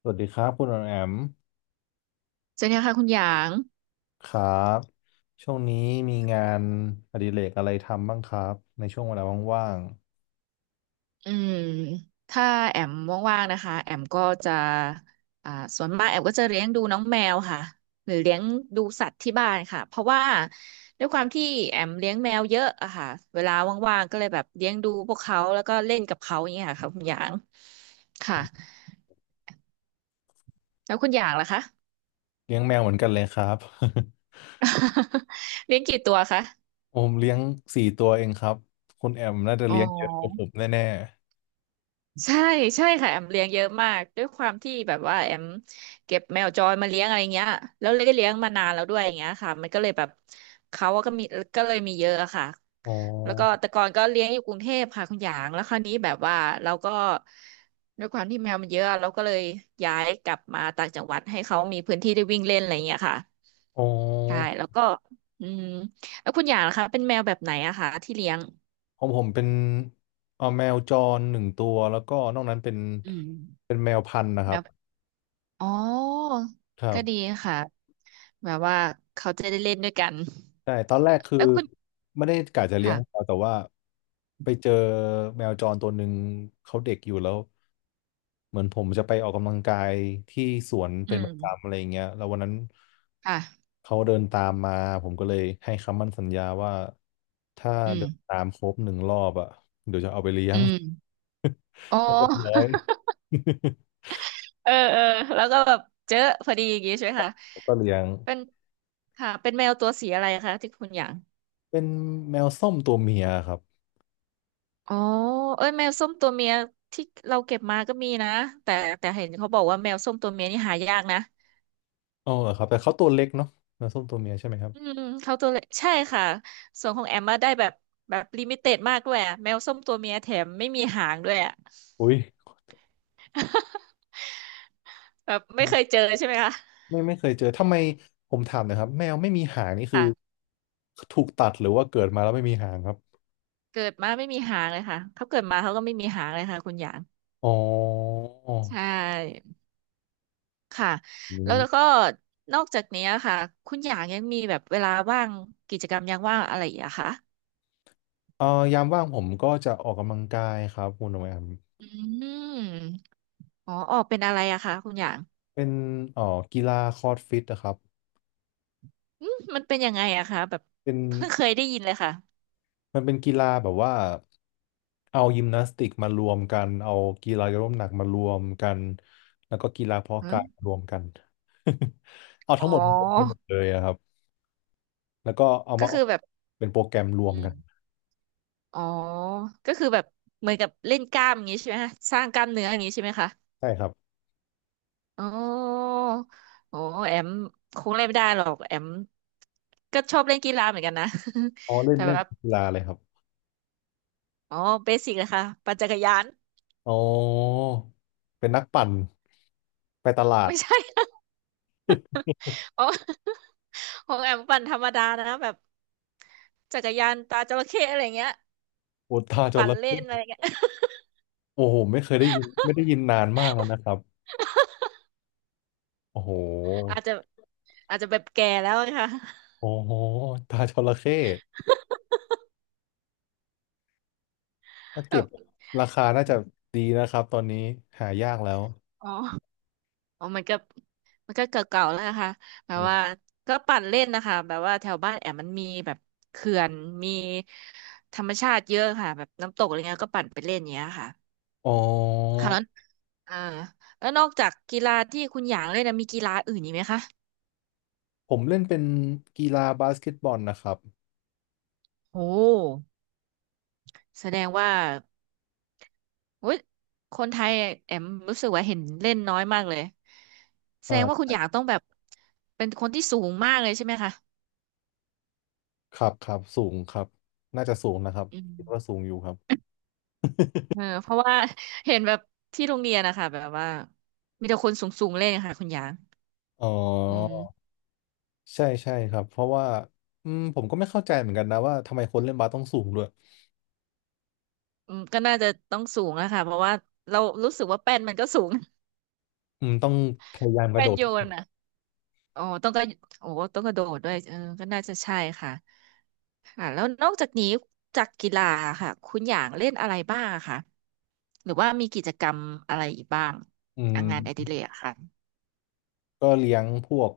สวัสดีครับคุณออมแอมสวัสดีค่ะคุณหยางครับช่วงนี้มีงานอดิเรกอะไรทำบ้างครับในช่วงเวลาว่างอืมถ้าแอมว่างๆนะคะแอมก็จะอ่าส่วนมากแอมก็จะเลี้ยงดูน้องแมวค่ะหรือเลี้ยงดูสัตว์ที่บ้านค่ะเพราะว่าด้วยความที่แอมเลี้ยงแมวเยอะอะค่ะเวลาว่างๆก็เลยแบบเลี้ยงดูพวกเขาแล้วก็เล่นกับเขาอย่างเงี้ยค่ะคุณหยางค่ะแล้วคุณหยางล่ะคะ ๆเลี้ยงแมวเหมือนกันเลยครับ เลี้ยงกี่ตัวคะ ผมเลี้ยงสี่ตัวเองครับคุณแอมน่าจะอ๋เลี้ยงเยอะกว่าผอ มแน่ใช่ใช่ค่ะแอมเลี้ยงเยอะมากด้วยความที่แบบว่าแอมเก็บแมวจรมาเลี้ยงอะไรเงี้ยแล้วเลยได้เลี้ยงมานานแล้วด้วยอย่างเงี้ยค่ะมันก็เลยแบบเขาก็มีก็เลยมีเยอะอะค่ะๆอ๋อแล้วก็แต่ก่อนก็เลี้ยงอยู่กรุงเทพค่ะคุณหยางแล้วคราวนี้แบบว่าเราก็ด้วยความที่แมวมันเยอะเราก็เลยย้ายกลับมาต่างจังหวัดให้เขามีพื้นที่ได้วิ่งเล่นอะไรเงี้ยค่ะอ๋อใช่แล้วก็อืมแล้วคุณหยางนะคะเป็นแมวแบบไหนอะคะที่เลี้ยงของผมเป็นเอาแมวจรหนึ่งตัวแล้วก็นอกนั้นเป็นอืม แมวพันธุ์นะครับอ๋อครัก็บดีค่ะแบบว่าเขาจะได้เล่นด้วยกันใช่ตอนแรกคือแล้วคุณไม่ได้กะจะเลี้ยงแมค่ะวแต่ว่าไปเจอแมวจรตัวหนึ่งเขาเด็กอยู่แล้ว เหมือนผมจะไปออกกำลังกายที่สวนอืเป็นปมระจำอะไรอย่างเงี้ยแล้ววันนั้นค่ะเขาเดินตามมาผมก็เลยให้คำมั่นสัญญาว่าถ้าอืมเดินตามครบหนึ่งรอบอ่ะ อืมอ๋อ ก็เรียบร้อย เออเออแล้วก็แบบเจอพอดีอย่างงี้ใช่ไหมคะ ก็เลี้ยงเป็นค่ะเป็นแมวตัวสีอะไรคะที่คุณอยากเป็นแมวส้มตัวเมียครับอ๋อเอ้ยแมวส้มตัวเมียที่เราเก็บมาก็มีนะแต่แต่เห็นเขาบอกว่าแมวส้มตัวเมียนี่หายากนะ อ๋อเหรอครับแต่เขาตัวเล็กเนาะแมวส้มตัวเมียใช่ไหมครับอืมเขาตัวเล็กใช่ค่ะส่วนของแอมมาได้แบบแบบลิมิเต็ดมากด้วยอะแมวส้มตัวเมียแถมไม่มีหางด้วยอะ อุ้ย แบบไม่เคยเจอใช่ไหมคะไม่เคยเจอทำไมผมถามหนะครับแมวไม่มีหางนี่คือค่ะถูกตัดหรือว่าเกิดมาแล้วไม่มีหางครับเกิดมาไม่มีหางเลยค่ะเขาเกิดมาเขาก็ไม่มีหางเลยค่ะคุณหยางอ๋อ ใช่ค่ะแล้วแล้วก็นอกจากนี้ค่ะคุณหยางยังมีแบบเวลาว่างกิจกรรมยามว่างอะไรอีกอะคะเอ่อยามว่างผมก็จะออกกำลังกายครับคุณโอแอมอืมอ๋อออกเป็นอะไรอะคะคุณหยางเป็นเอ่อกีฬาคอร์ดฟิตนะครับมันเป็นยังไงอะคะแบบเป็นเพิ่งเคยได้ยินเลยค่ะมันเป็นกีฬาแบบว่าเอายิมนาสติกมารวมกันเอากีฬายกน้ำหนักมารวมกันแล้วก็กีฬาเพาะฮะกายมารวมกัน เอาอ๋ทั้งหมดมารวมกันหอ มดเลยอะครับแล้วก็เอาก็มาออคืกอแบบเป็นโปรแกรมรวมอืกัมนอ๋อก็คือแบบเหมือนกับเล่นกล้ามอย่างนี้ใช่ไหมคะสร้างกล้ามเนื้ออย่างนี้ใช่ไหมคะใช่ครับอ๋อโอ้แอมคงเล่นไม่ได้หรอกแอมก็ชอบเล่นกีฬาเหมือนกันนะ อ๋อ เล่นแต่เล่แบนบกีฬาเลยครับอ๋อเบสิกเลยค่ะปั่นจักรยาน อ๋อเป็นนักปั่นไปตลาดไม่ใช่ อ๋อของแอมปั่นธรรมดานะแบบจักรยานตาจระเข้อะไรเงี้ยอุตตาจปั่นระเล่นอะไรเข้ เงี้ย โอ้โหไม่เคยได้ยินไม่ได้ยินนานมากแล้วนะครับโอ้โหอาจจะอาจจะแบบแก่แล้วอะค่ะ โอ้โหตาจระเข้ถ้า แบเก็บบราคาน่าจะดีนะครับตอนนี้หายากแล้วอ๋อ อ๋อมันก็มันก็เก่าๆแล้วนะคะแบบอมว่าก็ปั่นเล่นนะคะ แบบว่าแถวบ้านแอมมันมีแบบเขื่อนมีธรรมชาติเยอะค่ะแบบน้ำตกอะไรเงี้ยก็ปั่นไปเล่นอย่างเงี้ยค่ะ อ๋อค่ะแล้วอ่าแล้วนอกจากกีฬาที่คุณหยางเล่นนะมีกีฬาอื่นอีกไหมคะผมเล่นเป็นกีฬาบาสเกตบอลนะครับโหแสดงว่าโอ้ยคนไทยแอมรู้สึกว่าเห็นเล่นน้อยมากเลยแสอ่ดงว่าคุณาหยางต้องแบบเป็นคนที่สูงมากเลยใช่ไหมคะ ครับครับสูงครับน่าจะสูงนะครับอืม คิดว่าสูงอยู่ครับเออเพราะว่า เห็นแบบที่โรงเรียนนะคะแบบว่ามีแต่คนสูงๆเล่นค่ะคุณหยางอ๋ออืมใช่ใช่ครับเพราะว่าอืมผมก็ไม่เข้าใจเหมือนกันนะว่าทำไมคนเล่นบาสต้องสูงด้วยก็น่าจะต้องสูงอะค่ะเพราะว่าเรารู้สึกว่าแป้นมันก็สูง อืมต้องพยายาม กระแป้โดนดโยนอะอ๋อต้องก็โอ้ต้องกระโดดด้วยเออก็น่าจะใช่ค่ะค่ะแล้วนอกจากนี้จากกีฬาค่ะคุณหยางเล่นอะไรบ้างอะคะหรือว่ามีกิจกรรมอะไรอีกบ้างอือ่ะมงานอดิเรกอะค่ะก็เลี้ยงพวก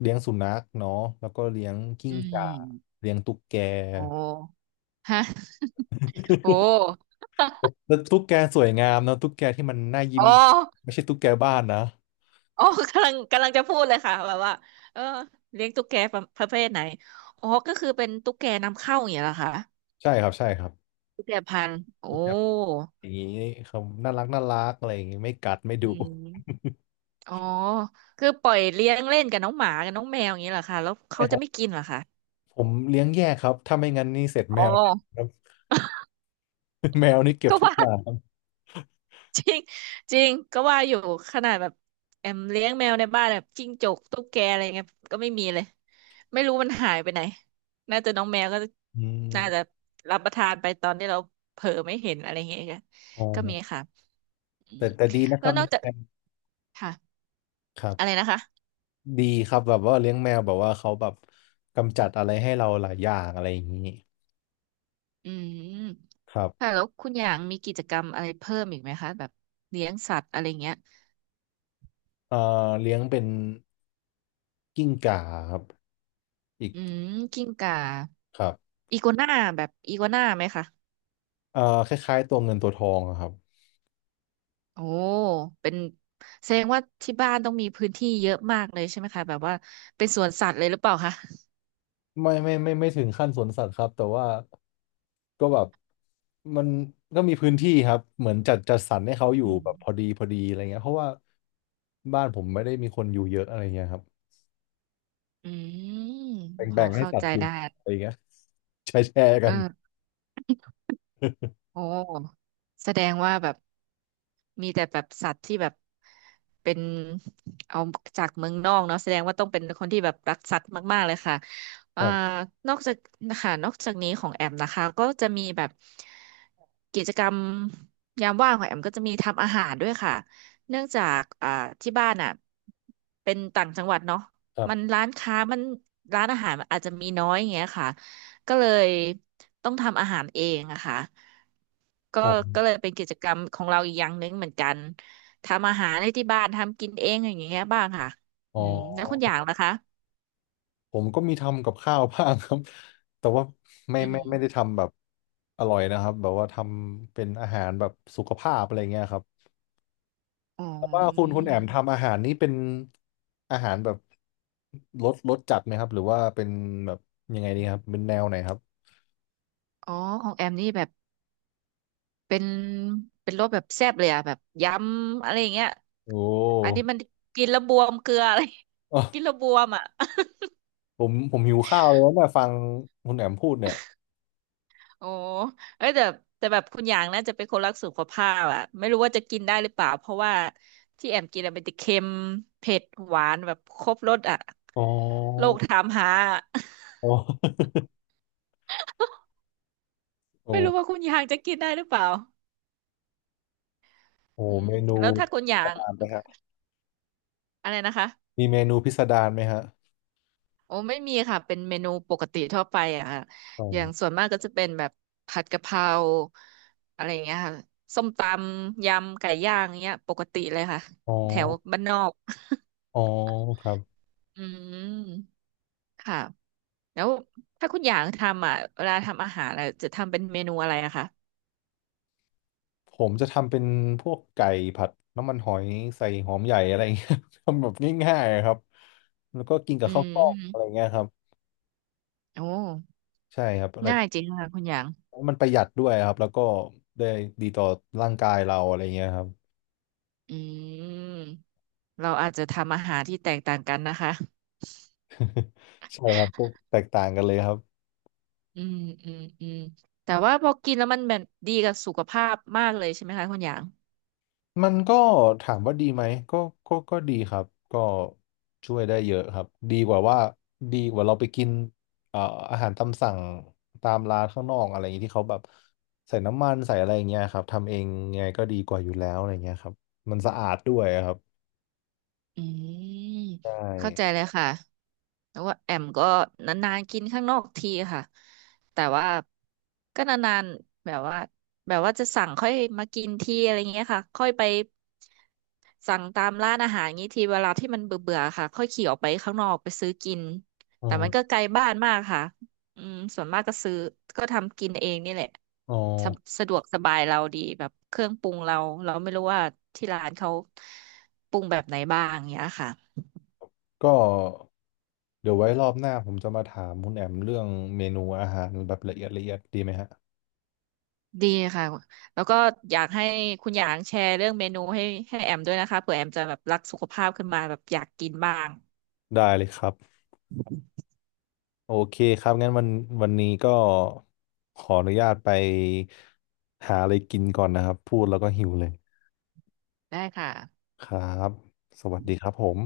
เลี้ยงสุนัขเนาะแล้วก็เลี้ยงกิ้อืงก่ามเลี้ยงตุ๊กแก โอ้ฮะโอ ้แล้วตุ๊กแกสวยงามนะตุ๊กแกที่มันน่ายิ้อ๋มอ ไม่ใช่ตุ๊กแกบ้านนะอ๋อ กำลังกำลังจะพูดเลยค่ะแบบว่าเออเลี้ยงตุ๊กแกประประเภทไหนอ๋อก็คือเป็นตุ๊กแกนำเข้าอย่างเงี้ยเหรอคะใช่ครับใช่ครับตุ๊กแกพันธุ์โอ้ตุ๊กแกอย่างนี้เขาน่ารักน่ารักอะไรอย่างนี้ไม่กัดไม่ดุอืมอ๋อคือปล่อยเลี้ยงเล่นกับน้องหมากับน้องแมวอย่างเงี้ยเหรอคะแล้วใช่เขาคจะรับ ไม่กินเหรอคะ ผมเลี้ยงแยกครับถ้าไม่งั้นนี่เสร็จอ๋แมอว แน่ครับ แมวนี่เก็บก็ทุกว่า อย่างครับจริงก็ว่าอยู่ขนาดแบบแอมเลี้ยงแมวในบ้านแบบจิ้งจกตุ๊กแกอะไรเงี้ยก็ไม่มีเลยไม่รู้มันหายไปไหนน่าจะน้องแมวก็อืมน่าจะรับประทานไปตอนที่เราเผลอไม่เห็นอะไรเงี้ยก็อ๋อก็มีค่ะอืมแต่ดีนะคแล้รัวบนอเลี้กยงจากแมวค่ะครัอะไรบนะคะดีครับแบบว่าเลี้ยงแมวแบบว่าเขาแบบกำจัดอะไรให้เราหลายอย่างอะไรอย่างนี้อืมครัค่ะบ แล้วคุณอย่างมีกิจกรรมอะไรเพิ่มอีกไหมคะแบบเลี้ยงสัตว์อะไรเงี้ยเอ่อเลี้ยงเป็นกิ้งก่าครับอีกอืมกิ้งก่าครับอีกัวน่าแบบอีกัวน่าไหมคะ เอ่อคล้ายๆตัวเงินตัวทองอะครับโอ้ เป็นแสดงว่าที่บ้านต้องมีพื้นที่เยอะมากเลยใช่ไหมคะแบบว่าเป็นสวนสัตว์เลยหรือเปล่าคะ ไม่ถึงขั้นสวนสัตว์ครับแต่ว่าก็แบบมันก็มีพื้นที่ครับเหมือนจัดสรรให้เขาอยู่อืมแบบพอดีพอดีอะไรเงี้ยเพราะว่าบ้านผมไม่ได้มีคนอยู่เยอะอะไรเงี้ยครับอืมพอแบ่งให้เข้าสัตใจว์อยู่ได้อะไรเงี้ยแชร์เอกันอ โอ้แสดงว่าแบบมีแต่แบบสัตว์ที่แบบเป็นเอาจากเมืองนอกเนาะแสดงว่าต้องเป็นคนที่แบบรักสัตว์มากๆเลยค่ะคอ่ารับนอกจากนะคะนอกจากนี้ของแอมนะคะก็จะมีแบบกิจกรรมยามว่างของแอมก็จะมีทำอาหารด้วยค่ะเนื่องจากที่บ้านอ่ะเป็นต่างจังหวัดเนาะครัมันบร้านอาหารมันอาจจะมีน้อยอย่างเงี้ยค่ะก็เลยต้องทำอาหารเองอะค่ะ ก็อ๋อก็เลยเป็นกิจกรรมของเราอีกอย่างหนึ่งเหมือนกันทำอาหารในที่บ้านทำกินเองอย่างเงี้ยบ้างค่ะอ๋อืมแล้วอ คุณอย่างล่ะคะผมก็มีทำกับข้าวบ้างครับ แต่ว่าอืมไม่ได้ทำแบบอร่อยนะครับแบบว่าทำเป็นอาหารแบบสุขภาพอะไรเงี้ยครับอ๋แต่ว่าอคุณแอมทำอาหารนี้เป็นอาหารแบบรสจัดไหมครับหรือว่าเป็นแบบยังไงดีครับเป็นแนวไหนครับอ๋อของแอมนี่แบบเป็นเป็นรสแบบแซ่บเลยอะแบบยำอะไรอย่างเงี้ยโอ้ อันนี้มันกินแล้วบวมเกลืออะไร อ๋อ กินแล้วบวมอ่ะ ผมหิวข้าวแล้วเนี่ยฟังคุณแอมพูดเนี่ยโอ้เอ้ยแต่แบบคุณอยางน่าจะเป็นคนรักสุขภาพอะไม่รู้ว่าจะกินได้หรือเปล่าเพราะว่าที่แอมกินอะเป็นแต่เค็มเผ็ดหวานแบบครบรสอะอ๋อโลกถามหา อะอ๋อ โอ้ไม่รู้ว่าคุณอยางจะกินได้หรือเปล่าโอ้อืมเมนูแล้วถ้าคุณอยาตงามไปครับอะไรนะคะมีเมนูพิสดารไหมฮะโอ้ไม่มีค่ะเป็นเมนูปกติทั่วไปอะค่ะอ๋ออย่างส่วนมากก็จะเป็นแบบผัดกะเพราอะไรอย่างเงี้ยค่ะส้มตำยำไก่ย่างเงี้ยปกติเลยค่ะอ๋อแถวบ้านนอก อ๋อครับ อืมค่ะแล้วถ้าคุณอยางทำอ่ะเวลาทำอาหารอะจะทำเป็นเมนูอะไรอะคะผมจะทำเป็นพวกไก่ผัดน้ำมันหอยใส่หอมใหญ่อะไรเงี้ย ทำแบบง่ายๆอะครับแล้วก็กินกับอืข้าวกล้องอะไรมเงี้ยครับโอ้ใช่ครับอะไรง่ายจริงค่ะคุณหยางมันประหยัดด้วยครับแล้วก็ได้ดีต่อร่างกายเราอะไรเงี้ยครับอืมเราอาจจะทำอาหารที่แตกต่างกันนะคะใช่ครับพวกแตกต่างกันเลยครับ อืมอืมอืมแต่ว่าพอกินแล้วมันแบบดีกับสุขภาพมากเลยใช่ไหมคะคุณหยาง มันก็ถามว่าดีไหมก็ดีครับก็ช่วยได้เยอะครับดีกว่าว่าดีกว่าเราไปกินเอ่ออาหารตามสั่งตามร้านข้างนอกอะไรอย่างนี้ที่เขาแบบใส่น้ำมันใส่อะไรอย่างเงี้ยครับทำเองไงก็ดีกว่าอยู่แล้วอะไรเงี้ยครับมันสะอาดด้วยครับอืมใชเข้าใจเล่ยค่ะแต่ว่าแอมก็นานๆกินข้างนอกทีค่ะแต่ว่าก็นานๆแบบว่าจะสั่งค่อยมากินทีอะไรเงี้ยค่ะค่อยไปสั่งตามร้านอาหารงี้ทีเวลาที่มันเบื่อๆค่ะค่อยขี่ออกไปข้างนอกไปซื้อกินอ๋อแต่มันก็ไกลบ้านมากค่ะ อืมส่วนมากก็ซื้อก็ทำกินเองนี่แหละอ๋อสะสะดวกสบายเราดีแบบเครื่องปรุงเราไม่รู้ว่าที่ร้านเขาปรุงแบบไหนบ้างอย่างเนี้ยค่ะก็เดี๋ยวไว้รอบหน้าผมจะมาถามคุณแอมเรื่องเมนูอาหารแบบละเอียดละเอียดดีไหมฮะดีค่ะแล้วก็อยากให้คุณหยางแชร์เรื่องเมนูให้แอมด้วยนะคะเผื่อแอมจะแบบรักสุขภาพขึ้นมาแบบอยากกินบ้างได้เลยครับ โอเคครับงั้นวันนี้ก็ขออนุญาตไปหาอะไรกินก่อนนะครับพูดแล้วก็หิวเลยได้ค่ะครับสวัสดีครับผม